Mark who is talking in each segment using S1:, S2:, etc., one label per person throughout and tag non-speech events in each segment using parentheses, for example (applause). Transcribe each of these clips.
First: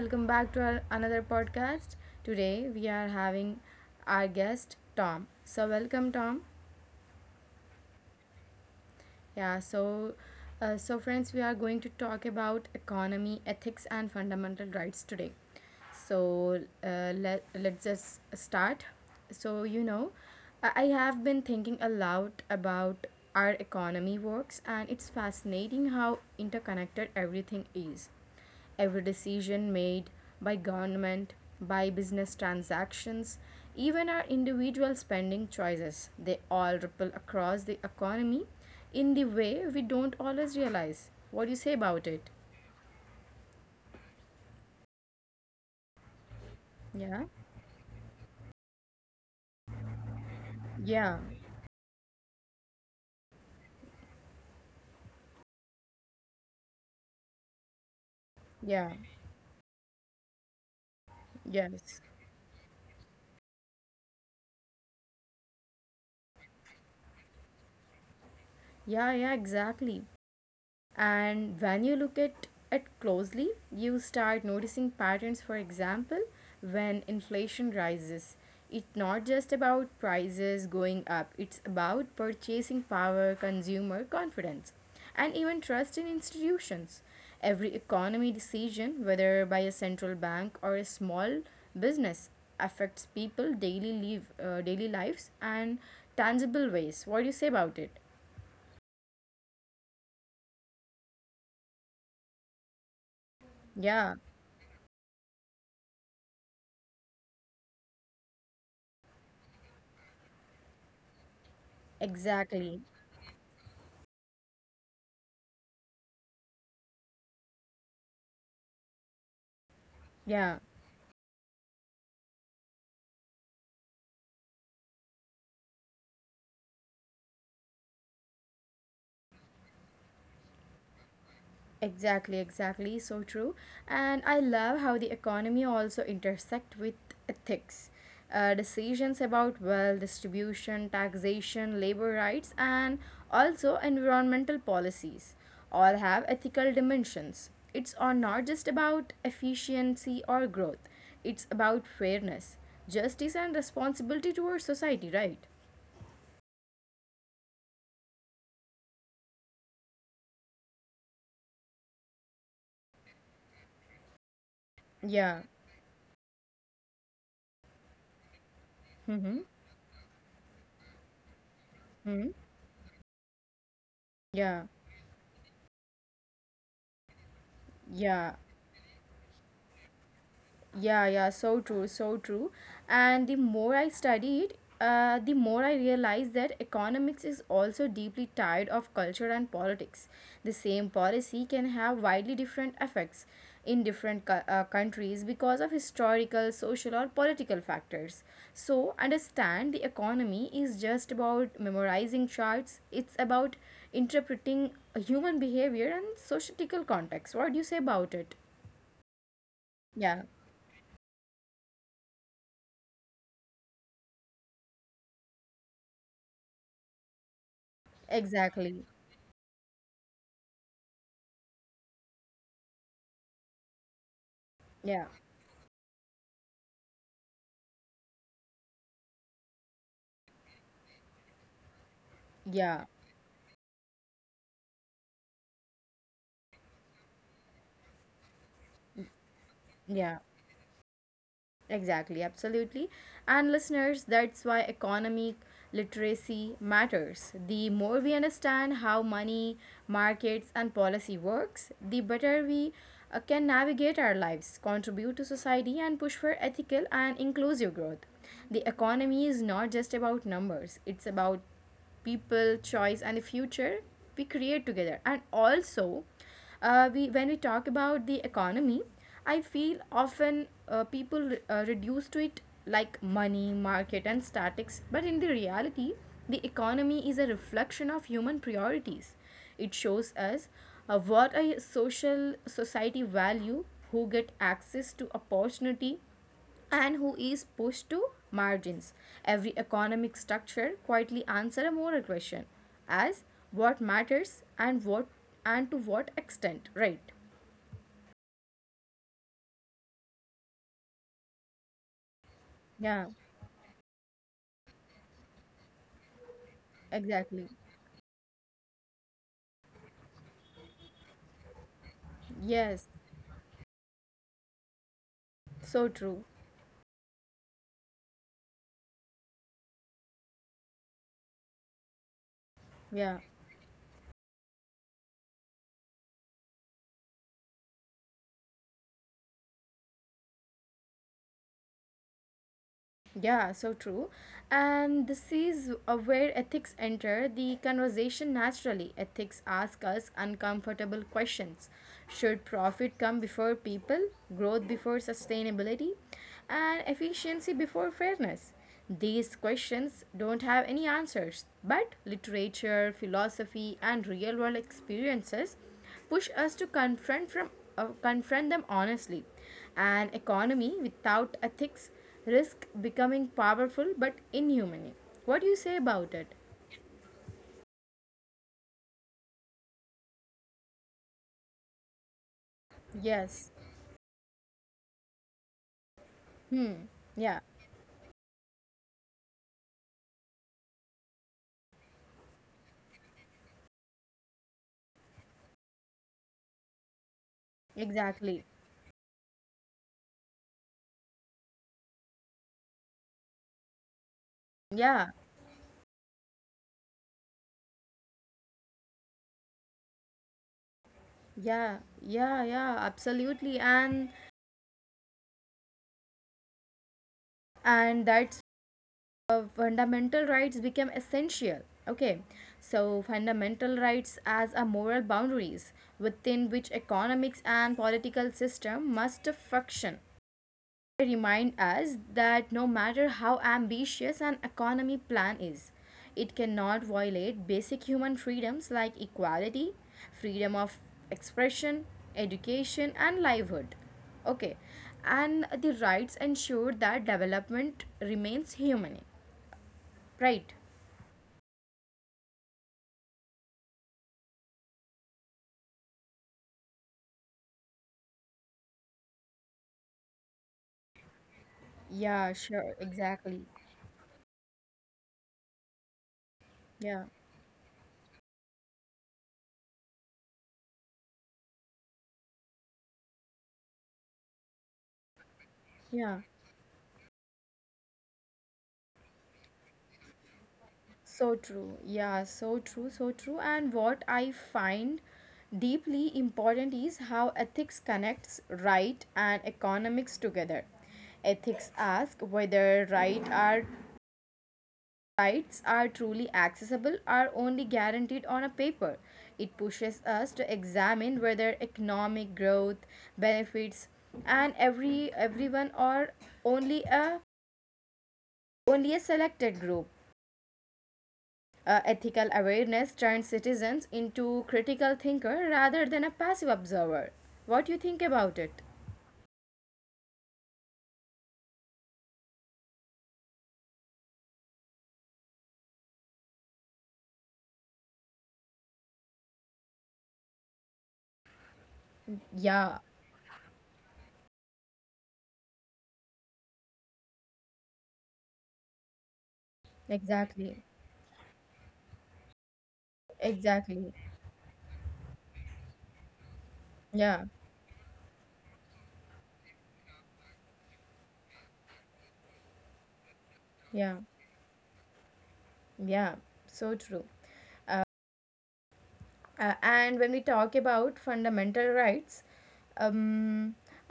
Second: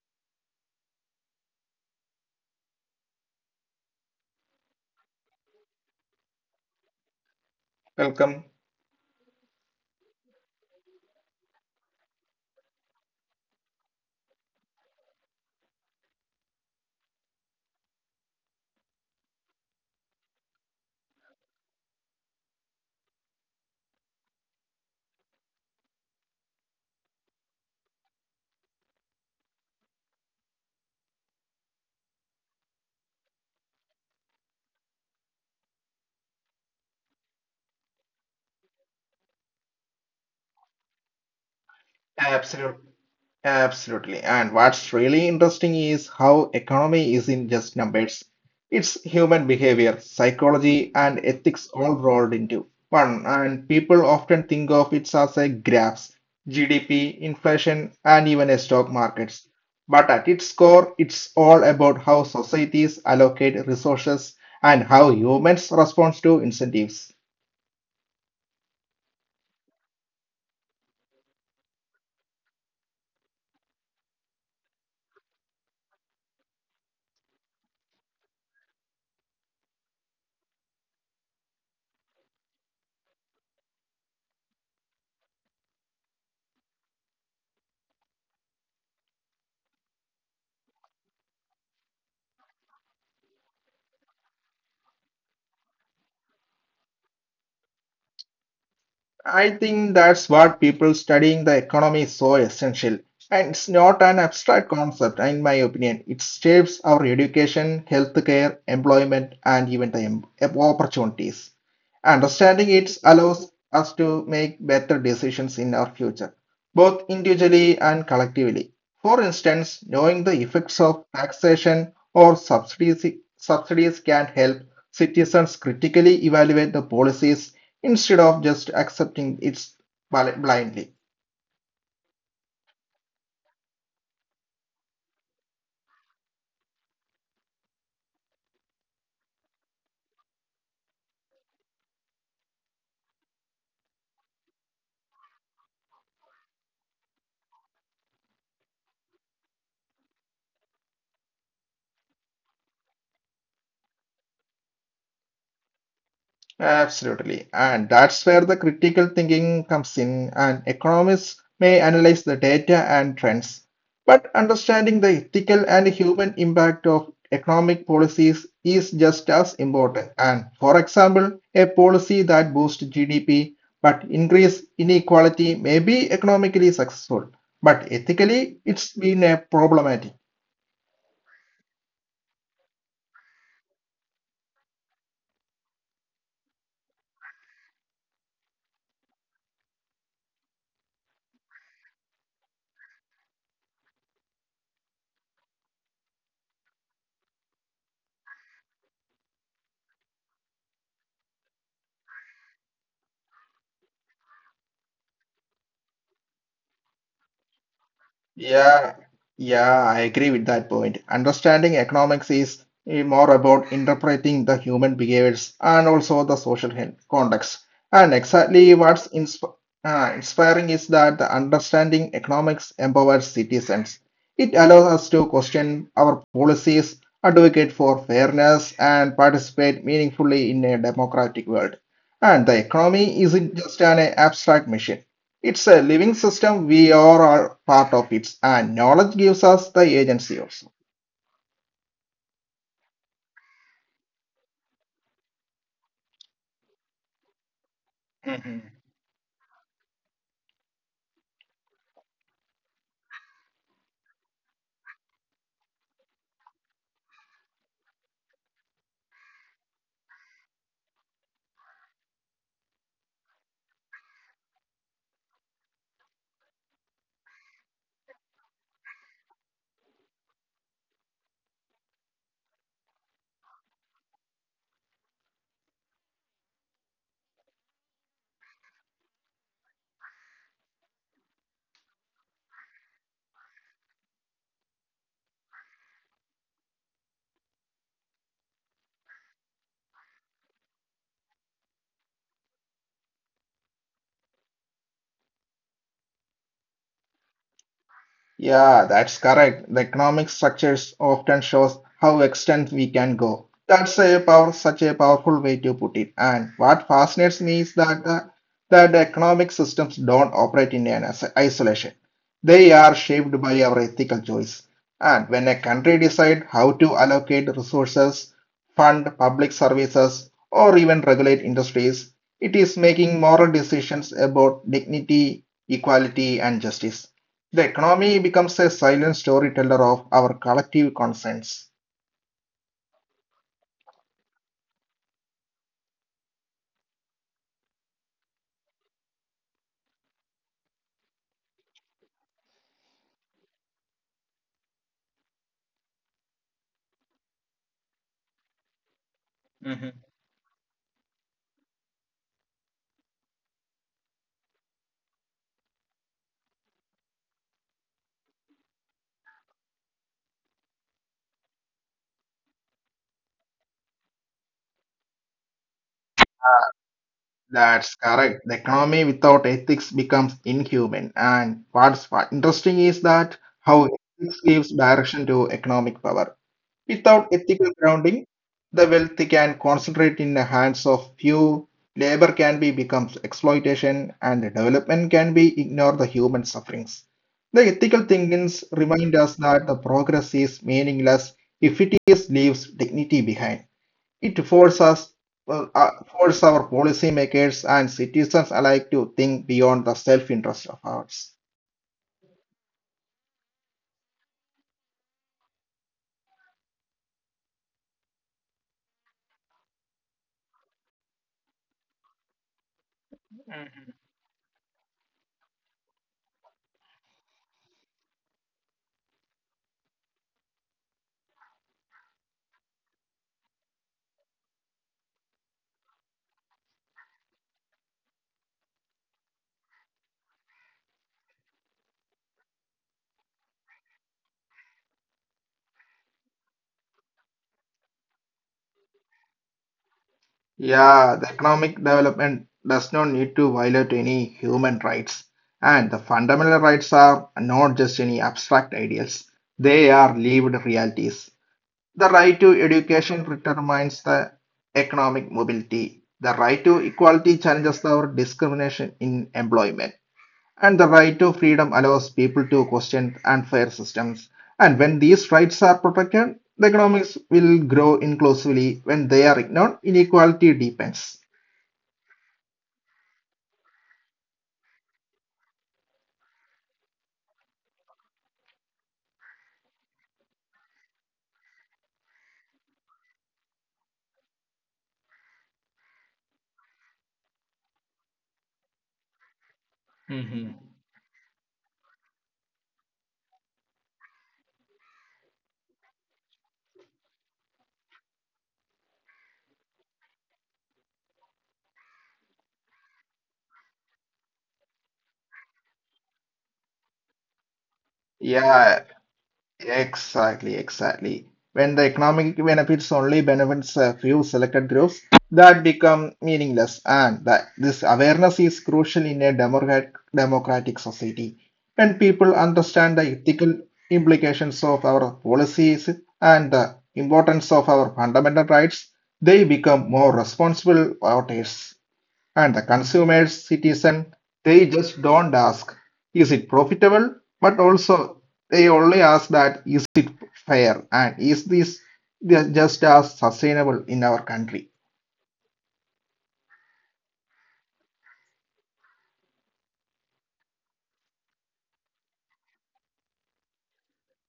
S1: welcome back to our another podcast. Today we are having our guest Tom. So welcome Tom.
S2: Welcome.
S1: Yeah, so friends, we are going to talk about economy, ethics and fundamental rights today. So let's just start. So I have been thinking a lot about our economy works, and it's fascinating how interconnected everything is. Every decision made by government, by business transactions, even our individual spending choices, they all ripple across the economy in the way we don't always realize. What do you say about it?
S2: Absolutely. Absolutely. And what's really interesting is how economy
S1: Yeah?
S2: isn't just numbers. It's human behavior, psychology, and
S1: Yeah.
S2: ethics all rolled into one. And people often think of it as a graphs, GDP, inflation, and even a stock
S1: Yeah.
S2: markets. But at its core, it's all about
S1: Yes.
S2: how societies allocate resources and how humans respond to incentives.
S1: Yeah, yeah, exactly. And when you look at it closely, you start noticing patterns. For example, when inflation rises, it's not just about prices going up, it's about purchasing power, consumer confidence, and even trust in institutions. Every economy decision, whether by a central bank or a small business, affects people daily lives and tangible ways. What do you say about it?
S2: I think that's what people studying the economy is so essential. And it's not
S1: Yeah,
S2: an abstract concept, in my opinion. It shapes our education, healthcare, employment, and even the opportunities. Understanding
S1: exactly.
S2: it allows us to make better decisions in our future, both individually and collectively. For instance,
S1: Yeah.
S2: knowing the effects of taxation or subsidies can help citizens critically evaluate the policies instead of just accepting it blindly.
S1: Exactly, exactly. So true. And I love how the economy also intersect with ethics. Decisions about wealth distribution, taxation, labor rights, and also environmental policies all have ethical dimensions. It's or not just about efficiency or growth. It's about fairness, justice, and responsibility towards society, right?
S2: Absolutely. And that's where the critical thinking comes in, and economists may analyze the data and trends. But understanding the
S1: Yeah.
S2: ethical and human impact of economic policies is just
S1: Mm-hmm.
S2: as important. And for example, a policy
S1: Mm-hmm.
S2: that boosts GDP but
S1: Yeah.
S2: increase inequality may be economically successful, but
S1: Yeah.
S2: ethically it's been a problematic.
S1: Yeah, yeah, so true, so true. And the more I studied, the more I realized that economics is also deeply tied of culture and politics. The same policy can have widely different effects in different countries because of historical, social, or political factors. So, understand the economy is just about memorizing charts. It's about interpreting human behavior and societal context. What do you say about it?
S2: Yeah, yeah, I
S1: Yeah,
S2: agree with that point. Understanding economics is more about interpreting the human behaviors and also the social context. And exactly
S1: exactly.
S2: what's inspiring is that the understanding economics empowers citizens. It allows
S1: Yeah.
S2: us to question our policies, advocate for fairness, and participate meaningfully in a democratic world. And the
S1: Yeah,
S2: economy isn't just an abstract machine. It's a living system. We are all part of it, and knowledge gives us the
S1: yeah,
S2: agency also.
S1: exactly, absolutely. And listeners, that's why economic literacy matters. The more we understand how money, markets, and policy works, the better we can navigate our lives, contribute to society, and push for ethical and inclusive growth. The economy is not just about numbers, it's about people, choice, and the future we create together. And also, we when we talk about the economy, I feel often, people reduce to it like money market and statics. But in the reality, the economy is a reflection of human priorities. It shows us, what a social society value, who get access to opportunity, and who is pushed to margins. Every economic structure quietly answers a moral question, as what matters, and what, and to what extent, right?
S2: Yeah, that's correct. The economic structures often shows how extent we
S1: Yeah,
S2: can go. That's a power, such a powerful way to put it. And what fascinates
S1: exactly.
S2: me is that the economic systems don't operate in an isolation. They are
S1: Yes,
S2: shaped by our ethical choice. And when a
S1: so
S2: country
S1: true.
S2: decides how to allocate resources, fund public services, or even regulate industries, it is
S1: Yeah.
S2: making moral decisions about dignity, equality, and justice. The economy becomes a silent storyteller of our collective conscience.
S1: Yeah, so true. And this is, where ethics enter the conversation naturally. Ethics ask us uncomfortable questions. Should profit come before people, growth before sustainability, and efficiency before fairness? These
S2: hmm
S1: questions don't have any answers, but literature, philosophy, and real world experiences push us to confront from confront them honestly. An economy without ethics risk becoming powerful but inhuman. What do you say about it?
S2: That's correct. The economy without ethics becomes inhuman. And what's interesting is that
S1: Yes.
S2: how ethics gives direction to economic power. Without
S1: Yeah,
S2: ethical grounding, the wealth can concentrate in the hands of few, labor can be becomes exploitation, and development can be ignore the human sufferings. The ethical
S1: exactly.
S2: thinkings remind us that the progress is meaningless if it is leaves dignity behind. It forces us
S1: Yeah,
S2: force our policymakers and citizens alike to think beyond the self-interest of ours.
S1: yeah, yeah, yeah, absolutely. And that's, fundamental rights become essential. Okay. So fundamental rights as a moral boundaries within which economics and political system must function, remind us that no matter how ambitious an economy plan is, it cannot violate basic human freedoms like equality, freedom of expression, education, and livelihood. Okay, and the rights ensure that development remains human, right?
S2: Yeah, the economic development does not need to violate any human rights. And the fundamental rights are not just any abstract ideals, they are lived realities. The
S1: Yeah,
S2: right to
S1: sure,
S2: education
S1: exactly.
S2: determines the economic mobility. The right to
S1: Yeah,
S2: equality challenges our discrimination in employment and the right to freedom allows people to question unfair systems. And when these rights are
S1: yeah.
S2: protected, the economics will grow inclusively. When they are ignored, inequality
S1: So
S2: deepens.
S1: true. Yeah, so true, so true. And what I find deeply important is how ethics connects right and economics together. Ethics ask whether rights are truly accessible are only guaranteed on a paper. It pushes us to examine whether economic growth benefits and everyone, or only a only a selected group. Ethical awareness turns citizens into critical thinker rather than a passive observer. What do you think about it?
S2: Yeah, exactly, exactly. When the economic benefits only benefits a few selected groups, that become meaningless, and that this awareness is crucial in a democratic society. When
S1: Yeah,
S2: people understand the ethical implications of our policies and the importance of our fundamental rights, they become more
S1: exactly.
S2: responsible voters. And the consumer
S1: Exactly.
S2: citizen, they just don't ask, is it
S1: Yeah,
S2: profitable? But also, they only ask that, is it fair? And is this they just as
S1: yeah,
S2: sustainable in our country?
S1: yeah. So true. And when we talk about fundamental rights, um,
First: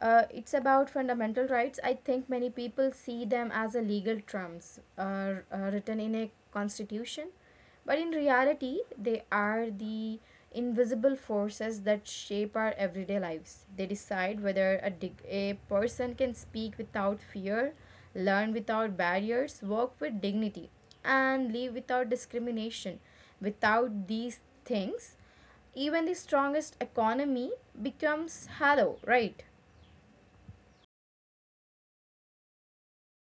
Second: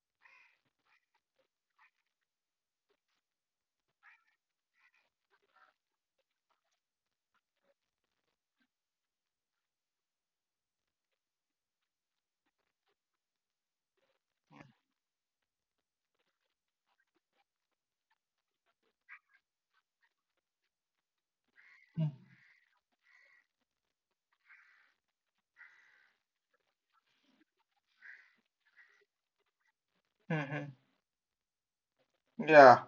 S1: it's about fundamental rights. I think many people see them as a legal terms, written in a constitution, but in reality, they are the invisible forces that shape our everyday lives. They decide whether a person can speak without fear, learn without barriers, work with dignity, and live without discrimination. Without these things, even the strongest economy becomes hollow, right?
S2: Mhm. Yeah,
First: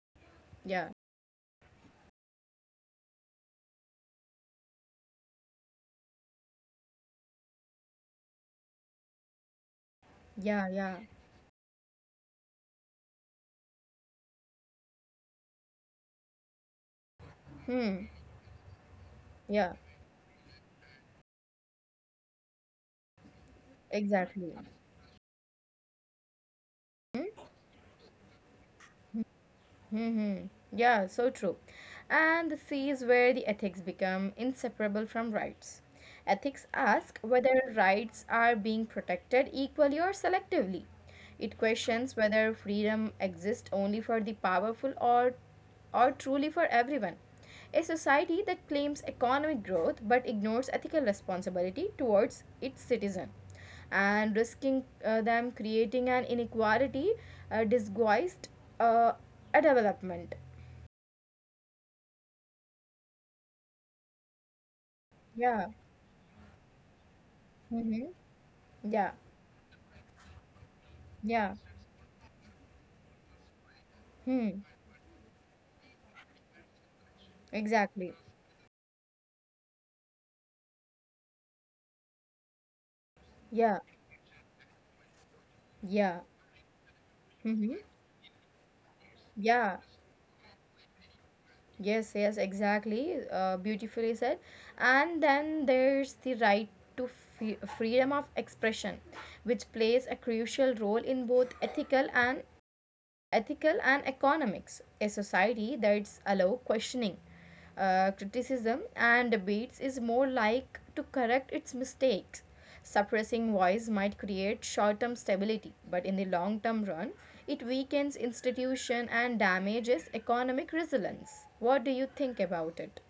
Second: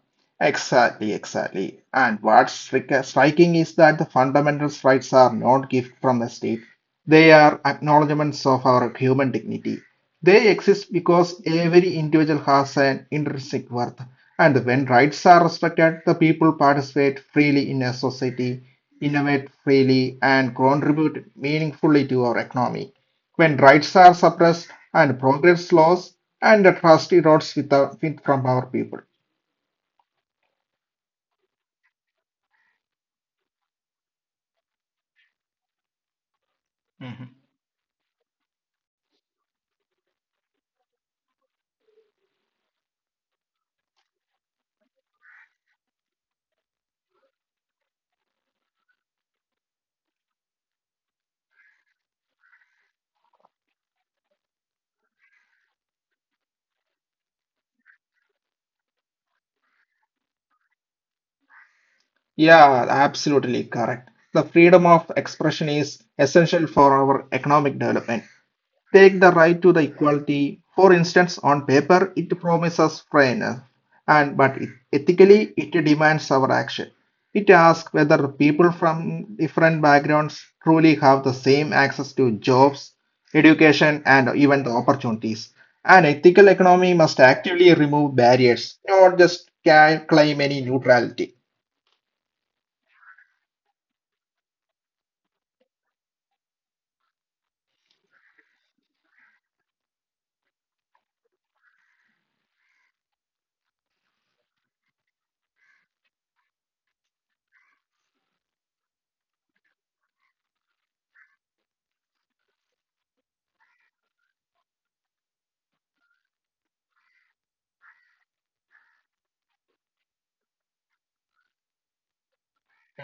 S1: Yeah,
S2: exactly, exactly. And what's striking is that the fundamentals rights are not gift from the state. They are acknowledgements of our human dignity. They
S1: yeah,
S2: exist
S1: yeah.
S2: because every individual has an intrinsic worth. And when rights are respected, the people participate freely in a
S1: Hmm.
S2: society, innovate
S1: Yeah,
S2: freely, and contribute meaningfully to our economy. When rights are
S1: exactly.
S2: suppressed and progress slows, and the trust erodes with from our people.
S1: Hmm. Hmm. Yeah, so true. And this is where the ethics become inseparable from rights. Ethics ask whether rights are being protected equally or selectively. It questions whether freedom exists only for the powerful, or truly for everyone. A society that claims economic growth but ignores ethical responsibility towards its citizen and risking, them creating an inequality, disguised, uh, a development.
S2: Yeah, absolutely correct. The freedom of
S1: Yeah.
S2: expression is essential for our economic
S1: Mhm.
S2: development.
S1: Yeah,
S2: Take the right to the equality. For instance,
S1: yeah,
S2: on paper, it promises fairness, and but
S1: hmm,
S2: it, ethically, it demands our action. It asks
S1: exactly.
S2: whether people from different backgrounds truly have the same access to jobs,
S1: Yeah,
S2: education, and even the opportunities. An
S1: yeah,
S2: ethical economy must actively
S1: mm-hmm.
S2: remove barriers, not just
S1: Yeah,
S2: claim any neutrality.
S1: yes, yes, exactly. Beautifully said. And then there's the right to fe freedom of expression, which plays a crucial role in both ethical and economics. A society that's allow questioning, criticism, and debates is more like to correct its mistakes. Suppressing voice might create short-term stability, but in the long-term run, it weakens institution and damages economic resilience. What do you think about it?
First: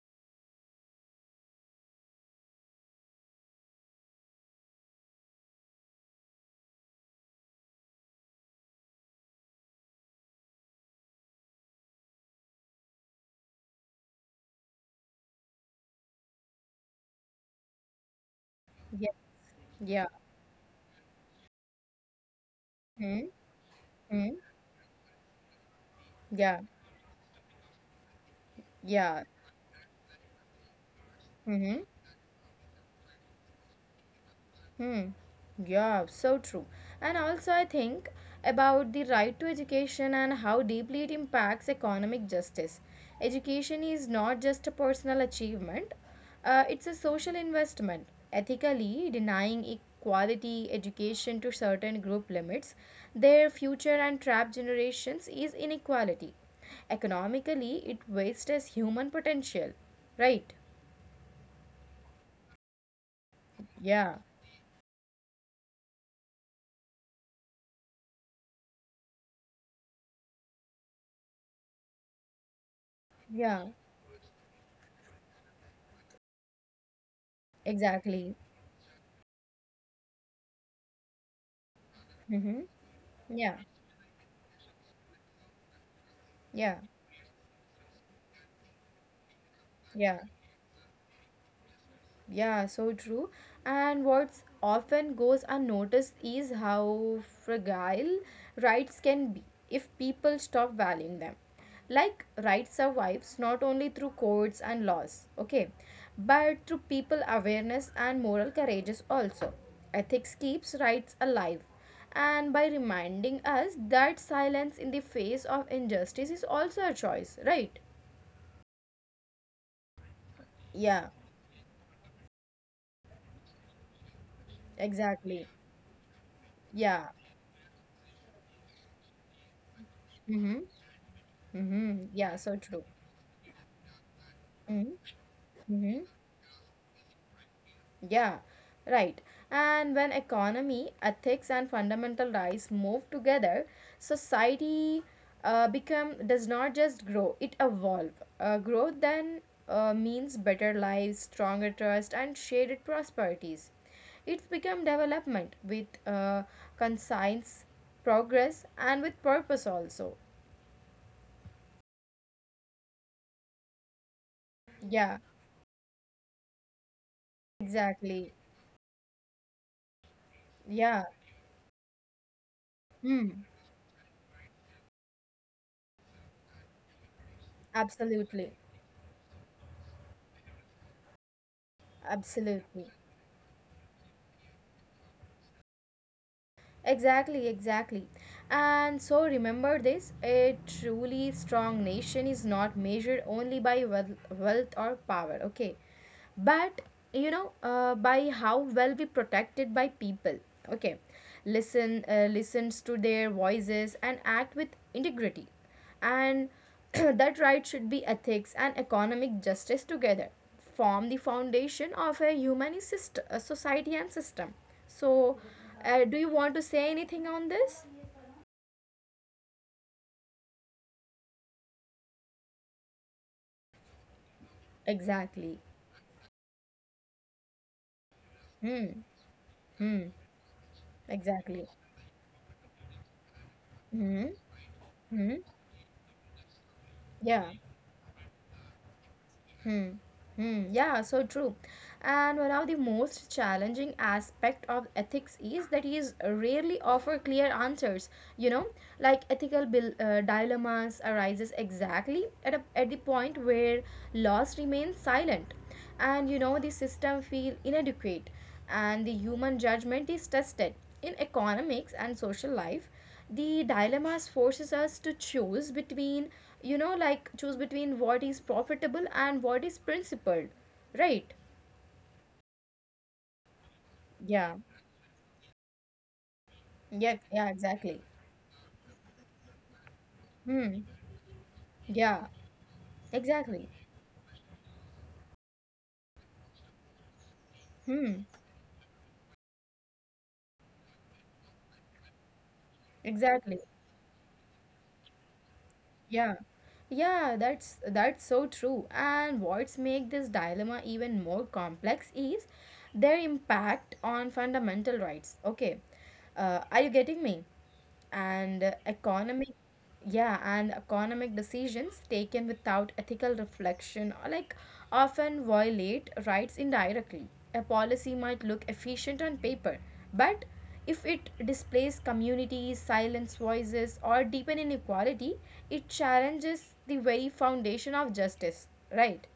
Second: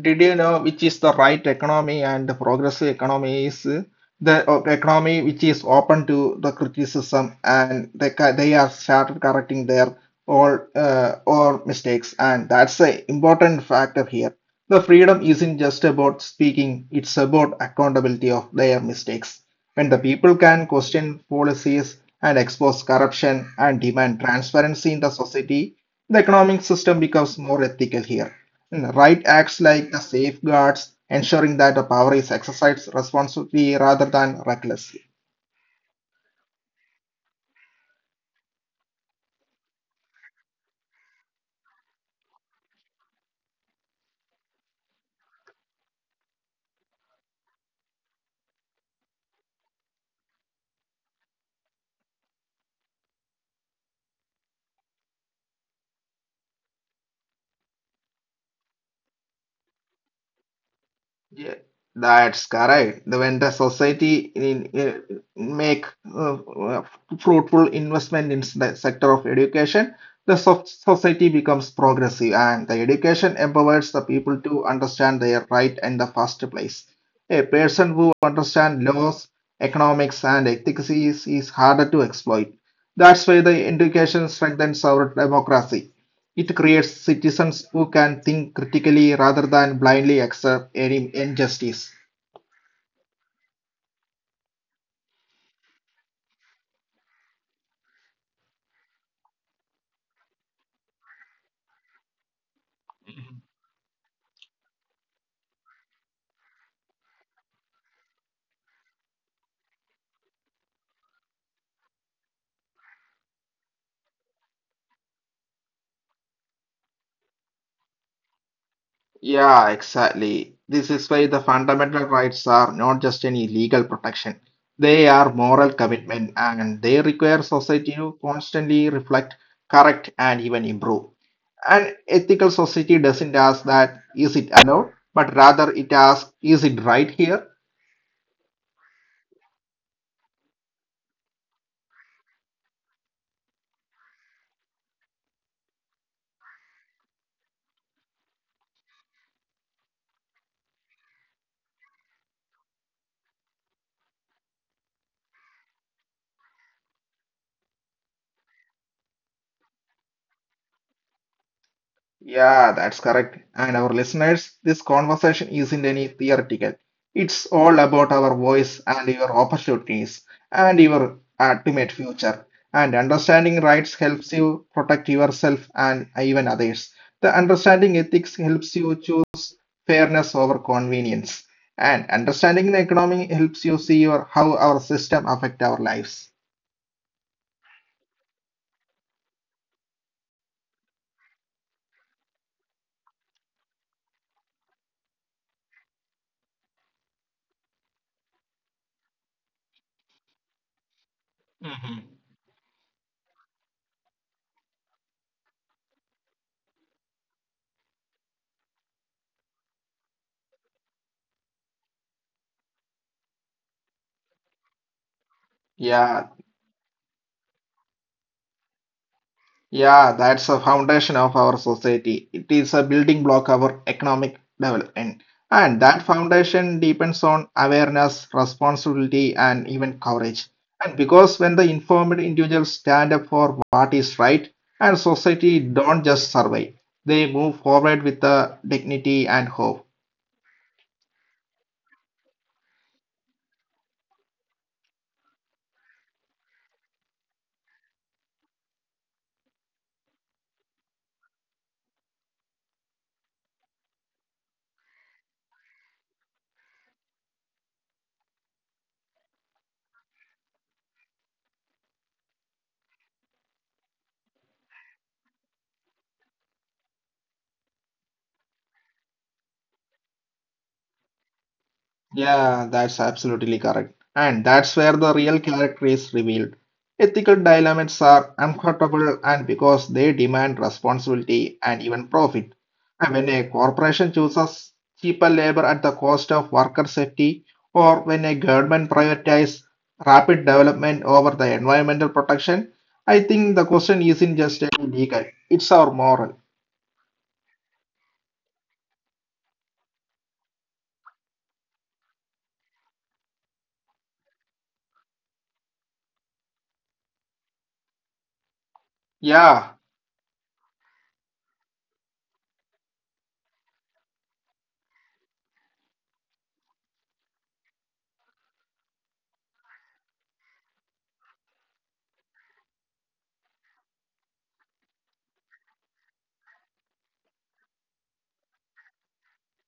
S2: Did you know which is the right economy and the progressive economy is the economy which is open to the criticism and they are started correcting their or mistakes and that's the important factor here. The freedom isn't just about speaking; it's about accountability of their
S1: Yeah.
S2: mistakes. When the
S1: Yeah.
S2: people can question policies and expose
S1: Hmm.
S2: corruption and demand
S1: Hmm.
S2: transparency in the society, the
S1: Yeah.
S2: economic system becomes more ethical here. And the right
S1: Yeah.
S2: acts like the safeguards, ensuring that the
S1: Hmm.
S2: power is exercised responsibly rather than recklessly.
S1: Hmm. Yeah, so true. And also, I think about the right to education and how deeply it impacts economic justice. Education is not just a personal achievement, it's a social investment. Ethically, denying equality education to certain group limits their future and trap generations is inequality. Economically, it wastes human potential. Right?
S2: Yeah, that's correct. The when the society
S1: Yeah,
S2: make uh, uh, fruitful investment in the sector of education, the society becomes progressive, and the education empowers
S1: yeah,
S2: the people to understand their right in the first place. A person who
S1: exactly.
S2: understands laws, economics, and ethics is harder to exploit.
S1: Mm-hmm.
S2: That's why the
S1: Yeah.
S2: education strengthens our democracy. It creates
S1: Yeah,
S2: citizens who can think critically rather than blindly
S1: yeah,
S2: accept any injustice.
S1: yeah, so true. And what's often goes unnoticed is how fragile rights can be if people stop valuing them. Like, rights survives not only through courts and laws, okay, but through people awareness and moral courageous also. Ethics keeps rights alive and by reminding us that silence in the face of injustice is also a choice, right?
S2: Yeah, exactly. This is why
S1: Yeah,
S2: the fundamental rights are not just any legal protection. They are
S1: exactly.
S2: moral commitment and they
S1: Yeah.
S2: require society to constantly reflect, correct, and even
S1: Mm-hmm.
S2: improve. An
S1: Mm-hmm. Yeah,
S2: ethical
S1: so true.
S2: society doesn't ask that, is it allowed?
S1: Mm-hmm.
S2: But rather it
S1: Mm-hmm.
S2: asks, is it right here?
S1: Yeah, right. And when economy, ethics, and fundamental rights move together, society become does not just grow; it evolve. Growth then, means better lives, stronger trust, and shared prosperities. It's become development with, conscience, progress, and with purpose also.
S2: Yeah, that's correct. And our listeners, this
S1: Yeah,
S2: conversation isn't any theoretical. It's all about our
S1: exactly.
S2: voice and your opportunities and
S1: Yeah.
S2: your ultimate future. And
S1: Hmm.
S2: understanding rights helps you protect yourself and even others. The understanding ethics
S1: Absolutely.
S2: helps you choose fairness over convenience. And understanding the
S1: Absolutely.
S2: economy helps you see your, how our system affect our lives.
S1: Exactly, exactly. And so remember this, a truly strong nation is not measured only by wealth or power, okay? But, by how well we protected by people, okay? Listens to their voices and act with integrity. And (clears throat) that right should be ethics and economic justice together form the foundation of a human a society and system. So do
S2: Yeah,
S1: you want to say anything on this?
S2: yeah, that's the foundation of our society. It is a building block of our economic development.
S1: Exactly.
S2: And that foundation depends on awareness,
S1: Hmm.
S2: responsibility, and even courage. And because when the
S1: Exactly.
S2: informed individuals stand up for what is
S1: Hmm.
S2: right, and society don't just survive, they move
S1: Yeah.
S2: forward with the dignity and hope.
S1: Hmm. Hmm. Yeah, so true. And one of the most challenging aspect of ethics is that is rarely offer clear answers. You know, like ethical dilemmas arises exactly at the point where laws remain silent, and the system feel inadequate, and the human judgment is tested in economics and social life, the dilemmas forces us to choose between, like, choose between what is profitable and what is principled, right?
S2: Yeah, that's absolutely correct. And that's
S1: Yeah.
S2: where the real character is revealed. Ethical
S1: Yeah. Yeah.
S2: dilemmas
S1: Exactly.
S2: are uncomfortable and because they demand
S1: Hmm.
S2: responsibility and even
S1: Yeah.
S2: profit. And when a
S1: Exactly.
S2: corporation chooses cheaper labor at the cost of worker safety, or when
S1: Hmm.
S2: a government prioritizes rapid development over the environmental protection, I think the
S1: Exactly.
S2: question isn't just a legal, it's our moral.
S1: Yeah. Yeah, that's so true. And what's make this dilemma even more complex is their impact on fundamental rights. Okay. Are you getting me? And economic
S2: Yeah,
S1: yeah, and economic decisions taken without ethical reflection are like often violate rights indirectly. A policy might look efficient on paper, but if it displays communities, silence voices, or deepen inequality, it challenges the very foundation of justice, right?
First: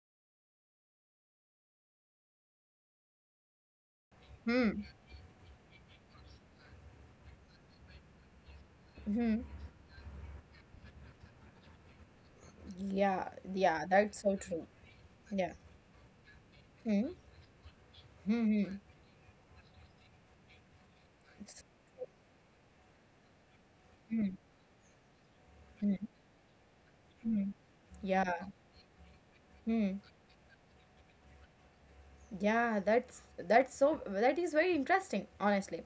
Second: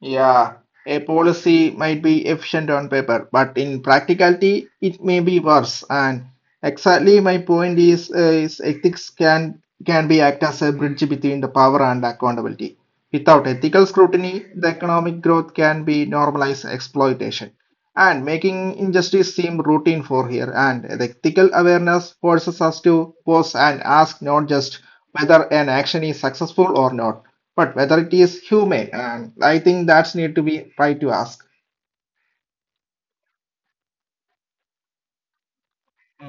S2: yeah, a policy might be efficient on paper, but in practicality,
S1: Hmm.
S2: it may be worse. And exactly my point is ethics
S1: Hmm.
S2: can be act as a bridge between the power and accountability.
S1: Yeah,
S2: Without ethical
S1: yeah, that's
S2: scrutiny,
S1: so
S2: the
S1: true.
S2: economic growth
S1: Yeah.
S2: can be normalized
S1: Hmm.
S2: exploitation and
S1: Hmm.
S2: making
S1: Hmm.
S2: injustice seem routine for here. And the ethical
S1: It's-
S2: awareness forces us to pause and ask not
S1: Hmm.
S2: just whether an action is
S1: Hmm.
S2: successful or not but
S1: Hmm.
S2: whether it is
S1: Yeah.
S2: humane and I think that's
S1: Hmm.
S2: need to be try to ask
S1: Yeah, that is very interesting, honestly.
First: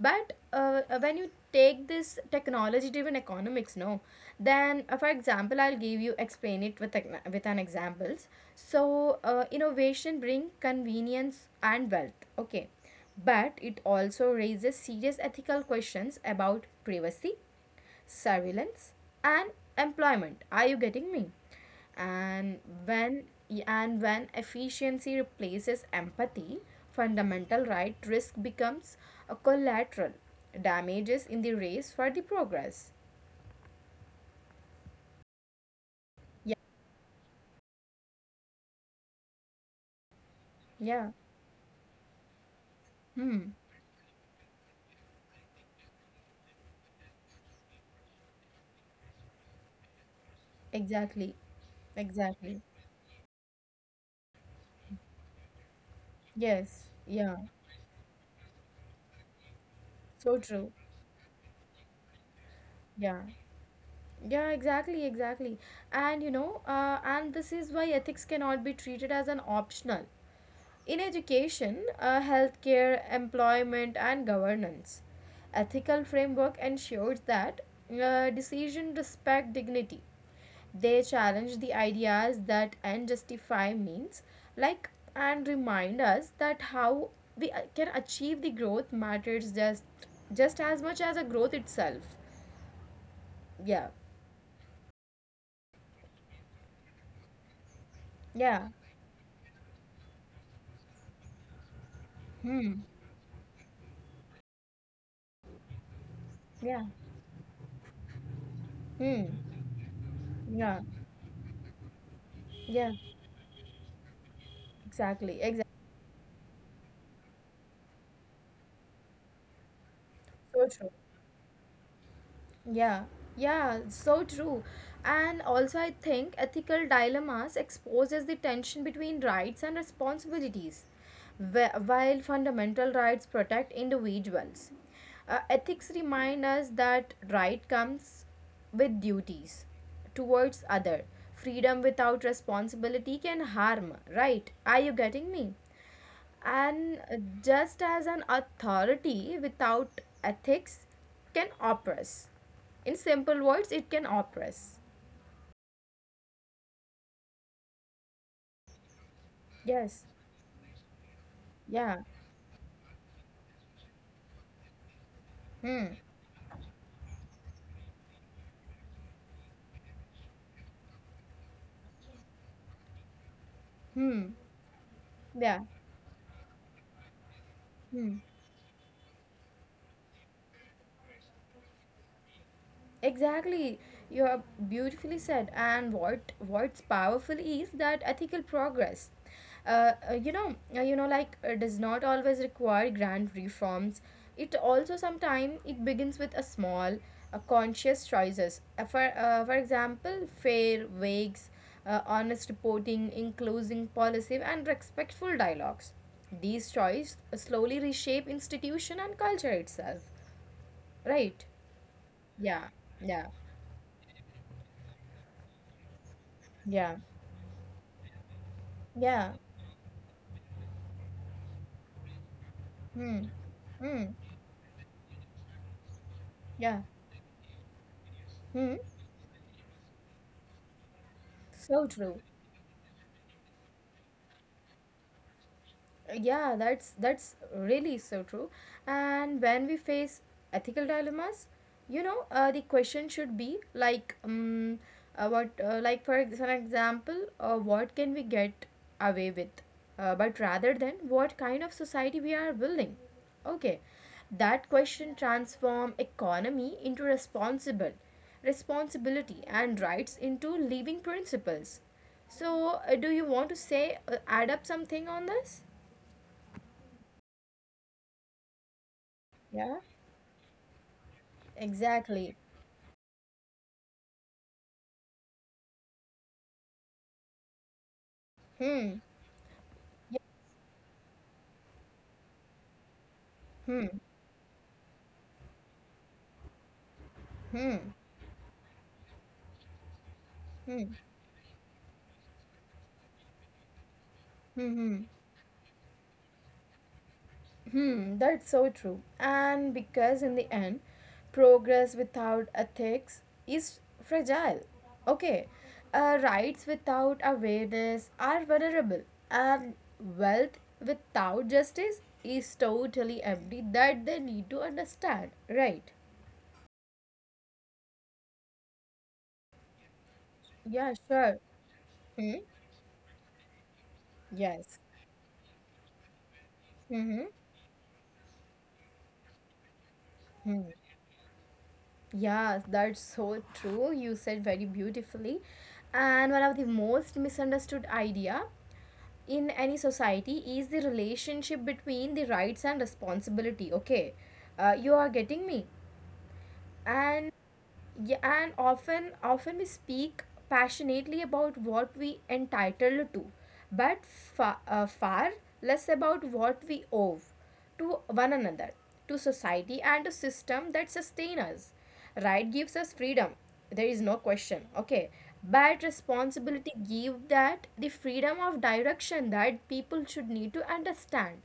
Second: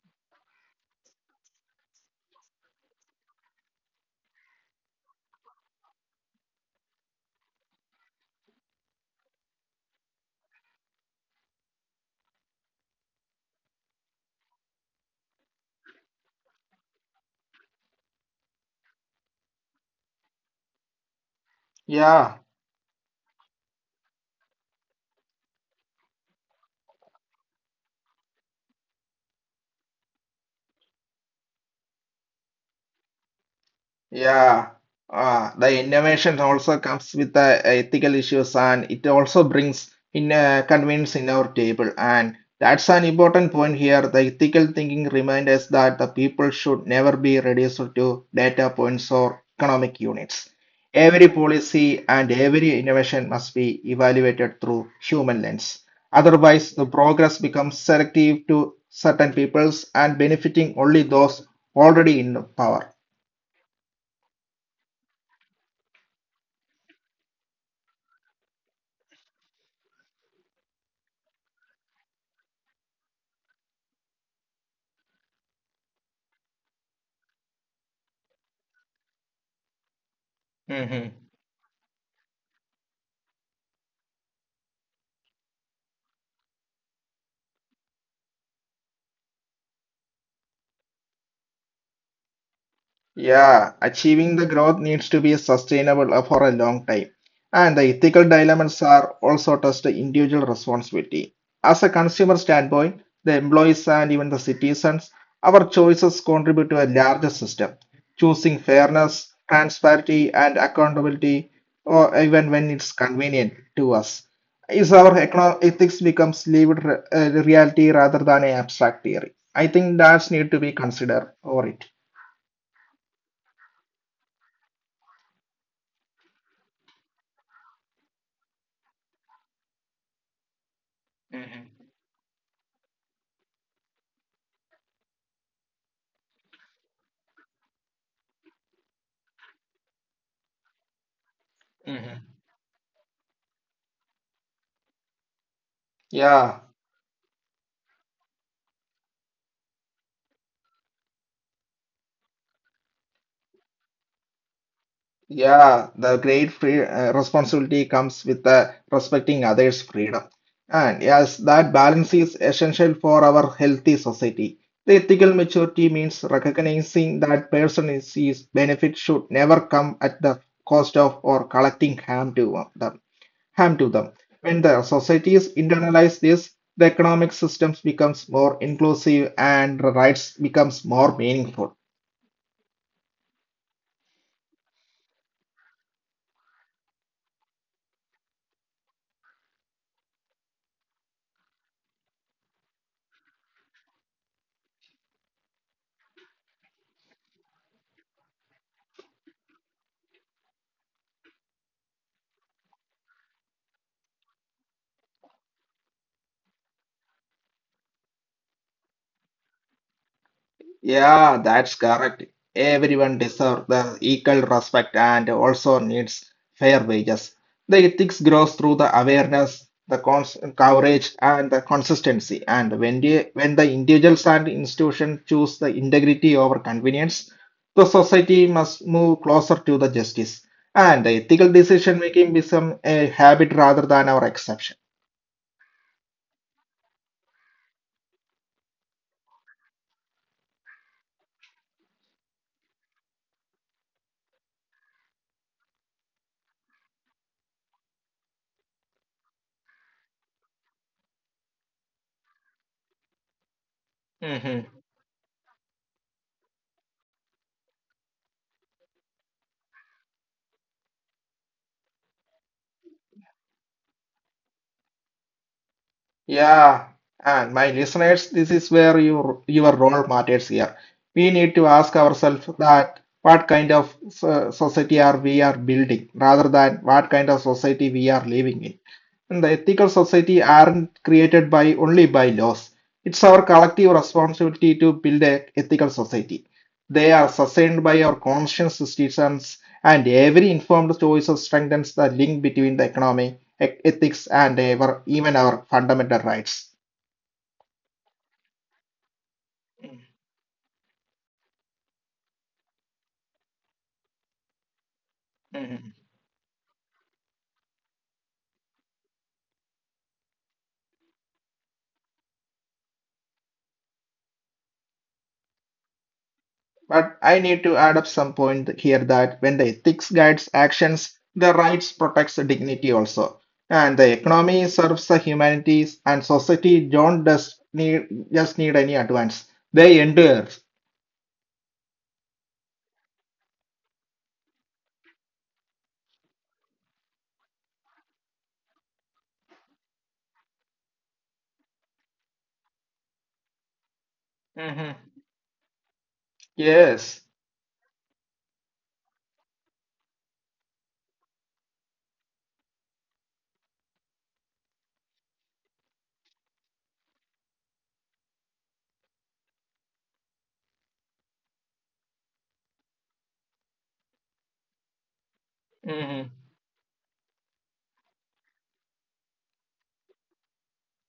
S1: But when you take this technology-driven economics, no, then for example, I'll give you explain it with with an examples. So innovation bring convenience and wealth, okay, but it also raises serious ethical questions about privacy, surveillance, and employment. Are you getting me? And
S2: yeah
S1: when efficiency replaces empathy, fundamental right risk becomes a collateral damages in the race for the progress.
S2: Yeah, the
S1: Yeah.
S2: innovation also comes with the ethical issues and it also brings in
S1: Yeah.
S2: convenience in our table. And that's
S1: Hmm.
S2: an important point here. The ethical thinking reminds us that the people should never be reduced to data points or economic units.
S1: Exactly.
S2: Every
S1: Exactly.
S2: policy and every innovation must be evaluated through human lens.
S1: Yes. Yeah,
S2: Otherwise, the progress becomes selective to certain
S1: so
S2: peoples
S1: true.
S2: and benefiting only those already in
S1: Yeah.
S2: power.
S1: Yeah, exactly, exactly. And you know uh, and this is why ethics cannot be treated as an optional. In education, healthcare, employment, and governance, ethical framework ensures that, decisions respect dignity. They challenge the ideas that and justify means, like and remind us that how we, can achieve the growth matters just as much as a growth itself. Yeah.
S2: Yeah, achieving the growth needs to be sustainable for a long time. And the
S1: Yeah.
S2: ethical dilemmas are also just the individual responsibility. As a
S1: Hmm.
S2: consumer standpoint, the employees and even the citizens, our choices
S1: Yeah.
S2: contribute to a larger system. Choosing
S1: Hmm.
S2: fairness,
S1: Yeah.
S2: transparency, and accountability, or
S1: Yeah.
S2: even when it's convenient to us,
S1: Exactly.
S2: is our
S1: Exactly.
S2: ethics becomes lived reality rather than an abstract theory. I think
S1: So
S2: that's
S1: true.
S2: need to be considered over it.
S1: Yeah, yeah, so true. And also, I think ethical dilemmas exposes the tension between rights and responsibilities, while fundamental rights protect individuals. Ethics remind us that right comes with duties towards other. Freedom without responsibility can harm, right? Are you getting me?
S2: Yeah.
S1: And just as an authority without ethics can oppress. In simple words, it can oppress.
S2: Yeah, the great free responsibility comes with respecting
S1: Yes.
S2: others' freedom. And yes,
S1: Yeah.
S2: that balance is essential for our healthy society. The
S1: Hmm.
S2: ethical maturity means recognizing that person's is benefit should never come at the cost of or collecting harm to them. Harm
S1: Hmm.
S2: to them. When the
S1: Yeah.
S2: societies internalize this, the economic
S1: Hmm.
S2: systems becomes more inclusive and rights becomes more meaningful.
S1: Exactly. You are beautifully said. And what's powerful is that ethical progress. You know, like Does not always require grand reforms. It also sometimes it begins with a small, a conscious choices. For example, fair wakes, honest reporting, inclusive policy, and respectful dialogues. These choices slowly reshape institution and culture itself. Right?
S2: Yeah,
S1: Yeah.
S2: that's correct.
S1: Yeah.
S2: Everyone deserves the equal respect and also
S1: Yeah.
S2: needs fair wages. The ethics
S1: Yeah.
S2: grows through the awareness, the cons coverage, and the consistency.
S1: Hmm.
S2: And
S1: Hmm.
S2: when the individuals and institutions choose the
S1: Yeah.
S2: integrity over convenience, the
S1: Hmm.
S2: society must move closer to the justice. And
S1: So
S2: ethical
S1: true.
S2: decision making become a habit rather than our exception.
S1: Yeah, that's really so true. And when we face ethical dilemmas, you know, the question should be like what, like an example, what can we get away with, but rather than what kind of society we are building. Okay, that
S2: Mhm.
S1: question transform economy into responsible responsibility, and rights into living principles. So do you want to say, add up something on this?
S2: Yeah, and my listeners, this is where
S1: Yeah,
S2: your role matters here. We need to ask
S1: exactly.
S2: ourselves that what kind of society are we are building rather than what kind of society we are living in.
S1: Hmm.
S2: And the ethical
S1: Yeah.
S2: society aren't created by only by laws. It's our
S1: Hmm.
S2: collective responsibility to build an ethical society. They are
S1: Hmm.
S2: sustained by our conscious citizens, and every
S1: Hmm. Hmm.
S2: informed choice strengthens the link between the economy, ethics, and our,
S1: Hmm.
S2: even our fundamental rights.
S1: Hmm. That's so true. And because in the end, progress without ethics is fragile. Okay. Rights without awareness are vulnerable, and wealth without justice is totally empty. That they need to understand. Right.
S2: But I need to add up some point here that when the ethics guides
S1: Yeah.
S2: actions,
S1: Sure.
S2: the rights protects the dignity also. And the
S1: Yes.
S2: economy serves the humanities and society don't just need any advance. They endure.
S1: Yes, that's so true. You said very beautifully. And one of the most misunderstood idea in any society is the relationship between the rights and responsibility. Okay, you are getting me. And
S2: Yes.
S1: yeah, and often we speak passionately about what we entitled to, but far less about what we owe to one another, to society, and to system that sustain us. Right gives us freedom. There is no question. Okay, but
S2: Mm-hmm.
S1: responsibility give that the freedom of direction that people should need to understand.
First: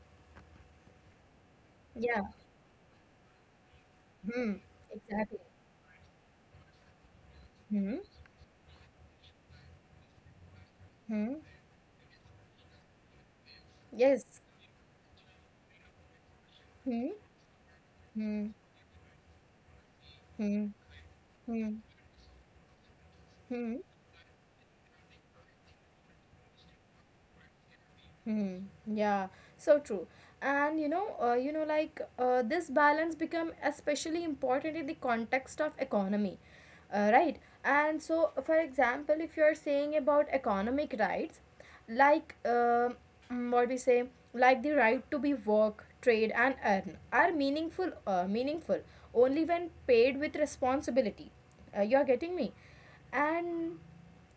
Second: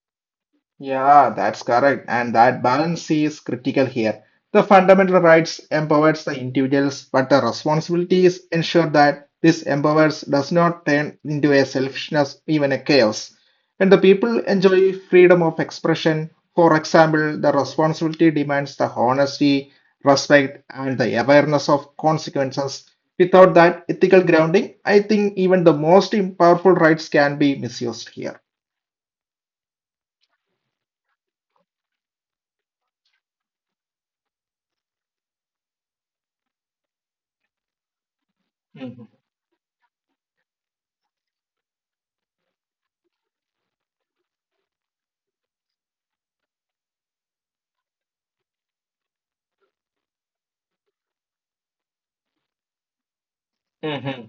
S2: Yeah, that's correct.
S1: Yeah.
S2: And that balance is critical here.
S1: Hmm.
S2: The fundamental
S1: Exactly.
S2: rights empowers the individuals, but the
S1: Hmm.
S2: responsibility is ensure that this empowers does not turn
S1: Hmm.
S2: into a selfishness, even a chaos. And the
S1: Yes.
S2: people enjoy freedom of expression. For
S1: Hmm.
S2: example, the responsibility
S1: Hmm.
S2: demands the honesty, respect,
S1: Hmm.
S2: and the
S1: Hmm.
S2: awareness of consequences. Without
S1: Hmm.
S2: that ethical grounding, I think even the most powerful rights can be misused here.
S1: Hmm. Yeah. So true. And this balance become especially important in the context of economy, right? And so, for
S2: Mhm.
S1: example, if you are saying about economic rights, like what we say, like the right to be work, trade, and earn are meaningful, meaningful only when paid with responsibility. You are getting me, and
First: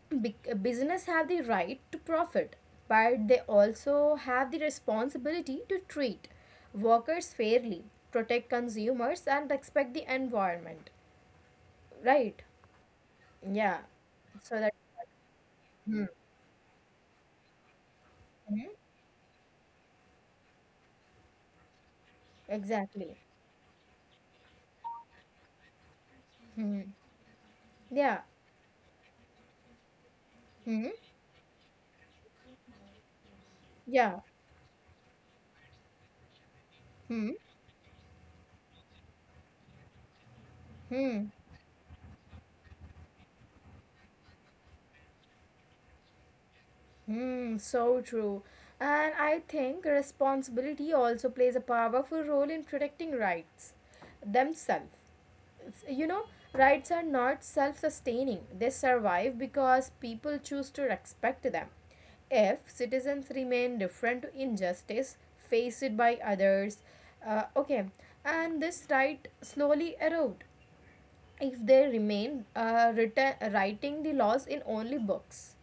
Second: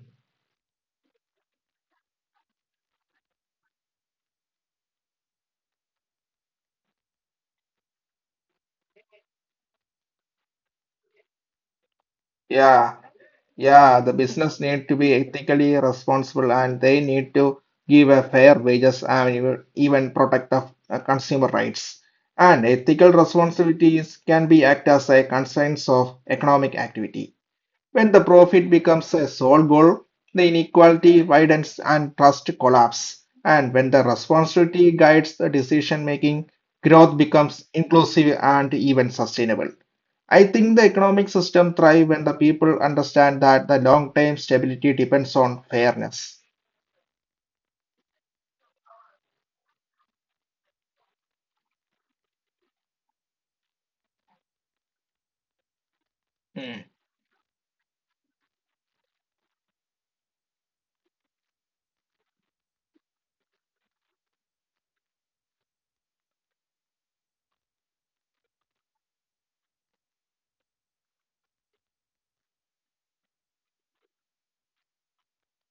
S1: Business have the right to profit, but they also have the responsibility to treat workers fairly, protect consumers, and respect the environment, right?
S2: Yeah,
S1: Yeah,
S2: Yeah, the
S1: so
S2: business
S1: that.
S2: need to be ethically
S1: Hmm.
S2: responsible and they need to give a fair
S1: Hmm.
S2: wages and even protect of consumer rights. And ethical
S1: Exactly.
S2: responsibilities can be act as a constraints of economic
S1: Hmm.
S2: activity. When
S1: Yeah.
S2: the profit becomes a sole goal, the
S1: Hmm.
S2: inequality widens and trust collapses. And when the
S1: Yeah.
S2: responsibility guides the decision making, growth
S1: Hmm.
S2: becomes inclusive and even sustainable. I think the economic
S1: Hmm.
S2: system thrives when the people understand that the long-term stability depends on fairness.
S1: Hmm. So true. And I think responsibility also plays a powerful role in protecting rights themselves, you know. Rights are not self-sustaining, they survive because people choose to respect them. If citizens remain different to injustice faced by others, okay, and this right slowly erode if they remain writing the laws in only books.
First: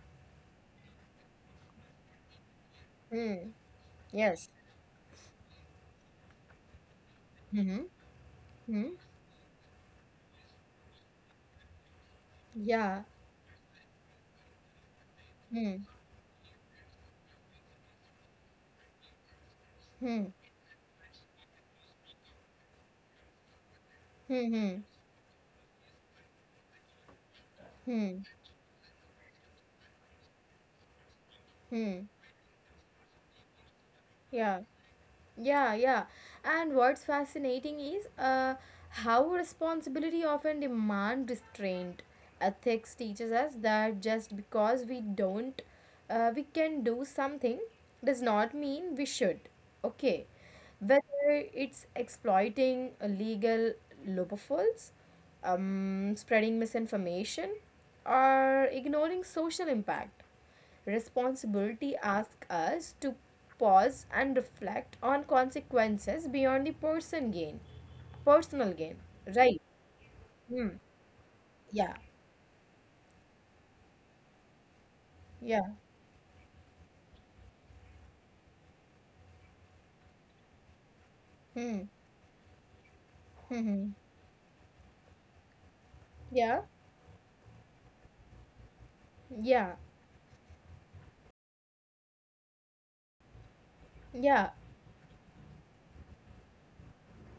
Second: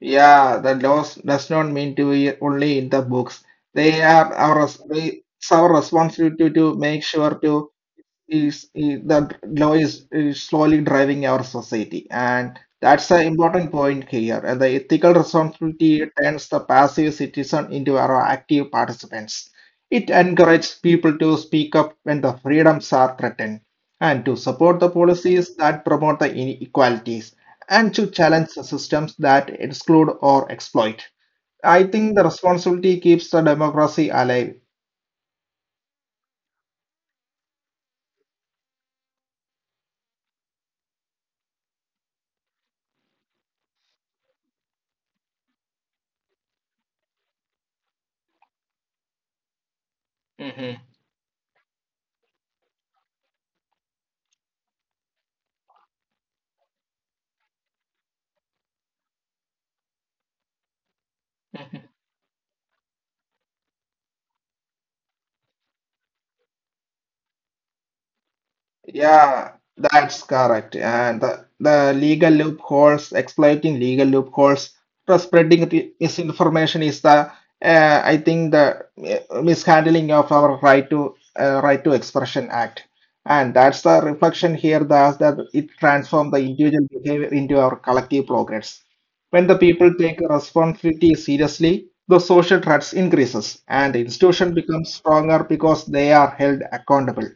S2: Yeah, the laws does not mean to be only in the books.
S1: Hmm.
S2: They are
S1: Yes.
S2: our res- they- It's our responsibility to make sure to
S1: Hmm. Hmm.
S2: is the law is slowly driving our society, and
S1: Yeah.
S2: that's an important point here. And the ethical
S1: Hmm.
S2: responsibility turns the passive citizen into our active participants. It
S1: Hmm.
S2: encourages people to speak up when the freedoms are threatened, and to support
S1: Hmm.
S2: the policies that promote the inequalities, and to
S1: Hmm. Hmm.
S2: challenge the systems that exclude or exploit. I
S1: Hmm.
S2: think the responsibility keeps the democracy alive.
S1: Yeah. Yeah, yeah. And what's fascinating is how responsibility often demand restraint. Ethics teaches us that just because we don't, we can do something does not mean we should. Okay. Whether it's exploiting illegal loopholes, spreading misinformation, or ignoring social impact. Responsibility asks us to pause and reflect on consequences beyond the personal gain,
S2: Yeah,
S1: right?
S2: that's
S1: Hmm.
S2: correct. And the
S1: Yeah.
S2: legal loopholes, exploiting legal loopholes, for spreading
S1: Yeah.
S2: the misinformation is the, I think, the mishandling of our right to right
S1: Hmm.
S2: to expression act. And
S1: Hmm.
S2: that's
S1: Hmm.
S2: the reflection here that, that it transforms the
S1: Yeah.
S2: individual behavior into our collective progress. When the
S1: Yeah.
S2: people take responsibility seriously, the social threats increases and
S1: Yeah.
S2: institution becomes stronger because they are held accountable.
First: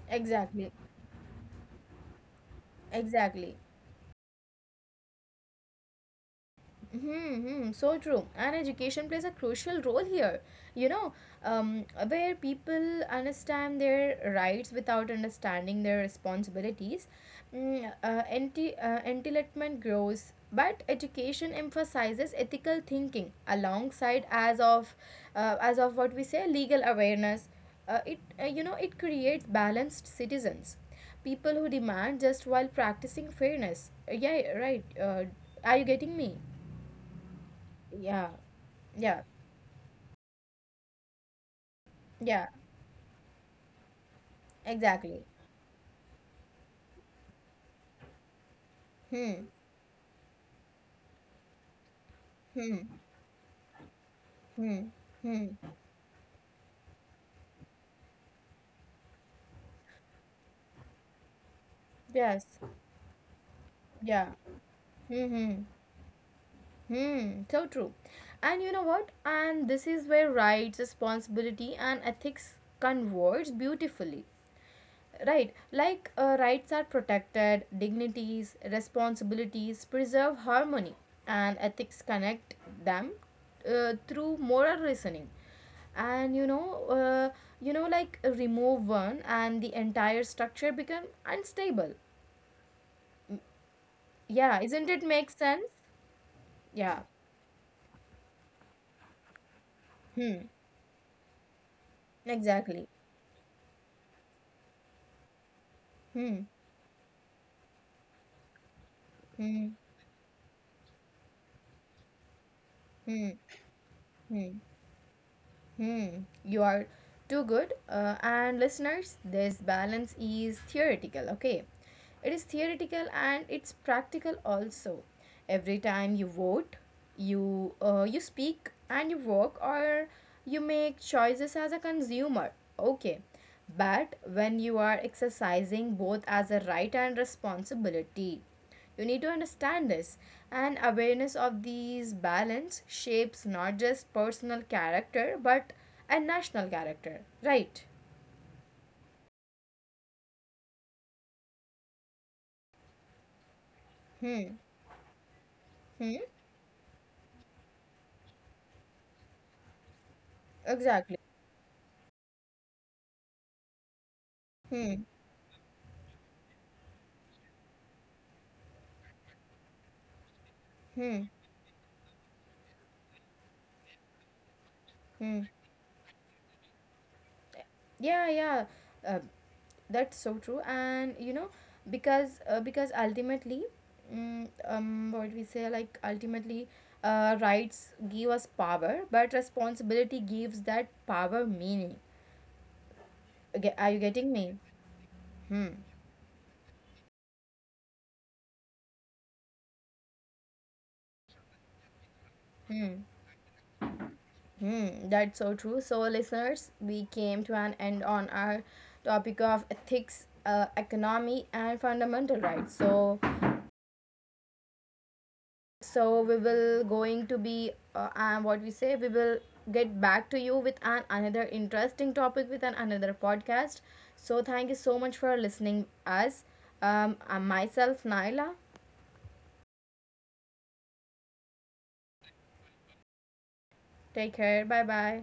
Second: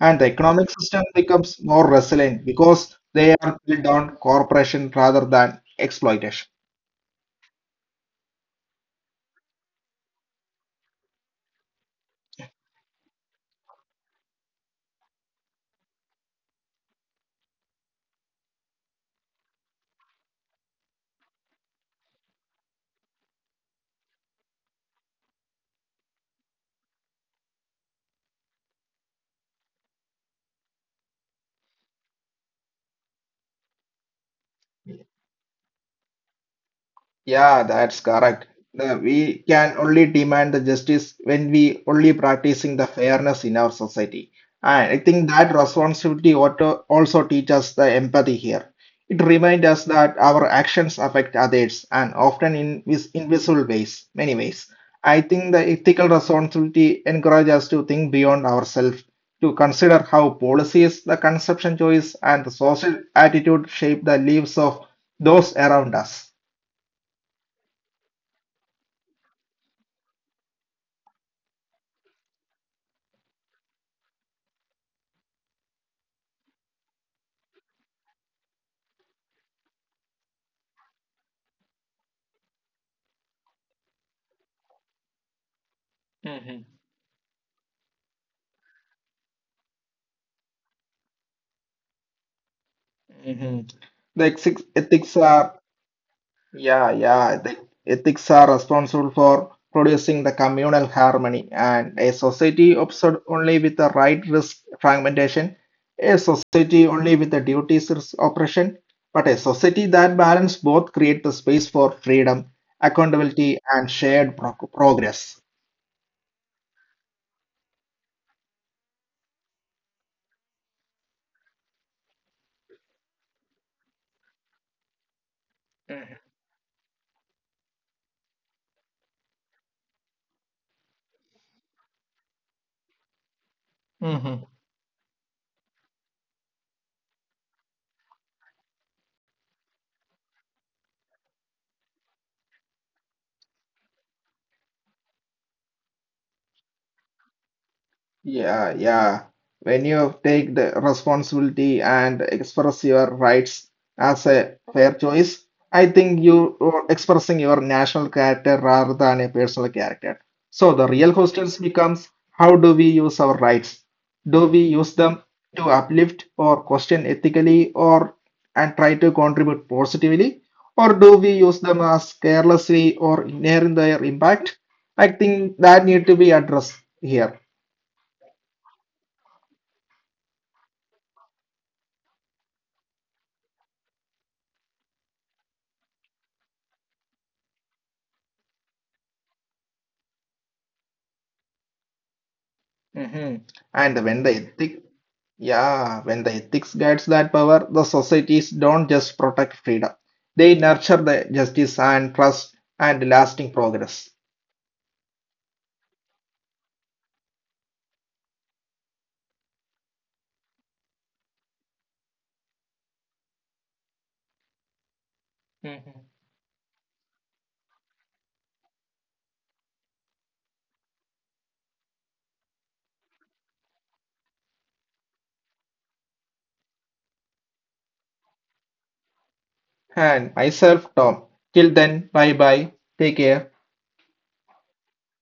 S2: And the economic
S1: Exactly.
S2: system becomes more resilient because they are
S1: Exactly.
S2: built on cooperation rather than exploitation.
S1: Mm-hmm, so true. And education plays a crucial role here. You know, where people understand their rights without understanding their responsibilities, entitlement grows. But education emphasizes ethical thinking alongside as of what we say legal awareness. It You know, it creates balanced citizens, people who demand just while practicing fairness. Yeah, right. Are you getting me?
S2: Yeah, that's
S1: Yeah,
S2: correct. The-
S1: yeah,
S2: we can only demand the justice when we only
S1: yeah,
S2: practicing the fairness in our society. And I think
S1: exactly.
S2: that responsibility also teaches the empathy here. It
S1: Hmm,
S2: reminds us that our actions affect others, and often in
S1: hmm,
S2: invisible ways, many ways.
S1: hmm,
S2: I think
S1: hmm.
S2: the ethical responsibility encourages us to think beyond ourselves, to consider how policies, the consumption choice, and the
S1: Yes,
S2: social attitude shape the
S1: yeah.
S2: lives of
S1: Hmm,
S2: those
S1: hmm,
S2: around us.
S1: hmm. So true. And you know what? And this is where rights, responsibility, and ethics converge beautifully. Right, like rights are protected, dignities, responsibilities preserve harmony, and ethics connect them through moral reasoning. And remove one, and the entire structure become unstable. Mm.
S2: The ethics
S1: Yeah, isn't it
S2: ethics
S1: make
S2: are,
S1: sense? Yeah.
S2: yeah, the ethics are responsible for producing the
S1: Hmm.
S2: communal harmony, and a society
S1: Exactly.
S2: obsessed only with the right risk fragmentation, a
S1: Hmm.
S2: society only with the duties risk oppression, but a
S1: Hmm.
S2: society that balance both create the space for freedom,
S1: Hmm.
S2: accountability, and shared
S1: Hmm.
S2: progress.
S1: Hmm, you are too good. And listeners, this balance is theoretical, okay? It is theoretical and it's practical also. Every time you vote, you you speak and you work, or you make choices as a consumer, okay? But when you are exercising both as a right and responsibility. You need to understand this. And awareness of these balance shapes not just personal character but a national character, right?
S2: Yeah, yeah. When you take the responsibility and express your rights as a
S1: Hmm.
S2: fair choice, I think
S1: Hmm.
S2: you are expressing your national character rather than a personal character. So the real
S1: Exactly.
S2: questions becomes, how do we use our rights? Do we use
S1: Hmm.
S2: them to uplift or question ethically, or and try to contribute positively? Or do
S1: Hmm.
S2: we use them as carelessly or ignoring their impact? I
S1: Hmm.
S2: think that need to be addressed here.
S1: Yeah. Yeah. Uh, that's so true. And you know, because ultimately, mm, what we say like ultimately, rights give us power, but responsibility gives that power meaning. Okay, are
S2: And
S1: you
S2: when the
S1: getting me?
S2: ethic,
S1: Hmm.
S2: yeah, When the ethics guides that power, the societies don't just protect freedom. They nurture the justice and trust and
S1: Hmm.
S2: lasting progress.
S1: Hmm, that's so true. So, listeners, we came to an end on our topic of ethics, economy, and fundamental rights. So, so we will going to be and what we say. We will get back to you with an another interesting topic with an another podcast. So, thank you so much for listening us. I'm myself Naila.
S2: And myself, Tom. Till then, bye bye. Take care.
S1: Take care. Bye bye.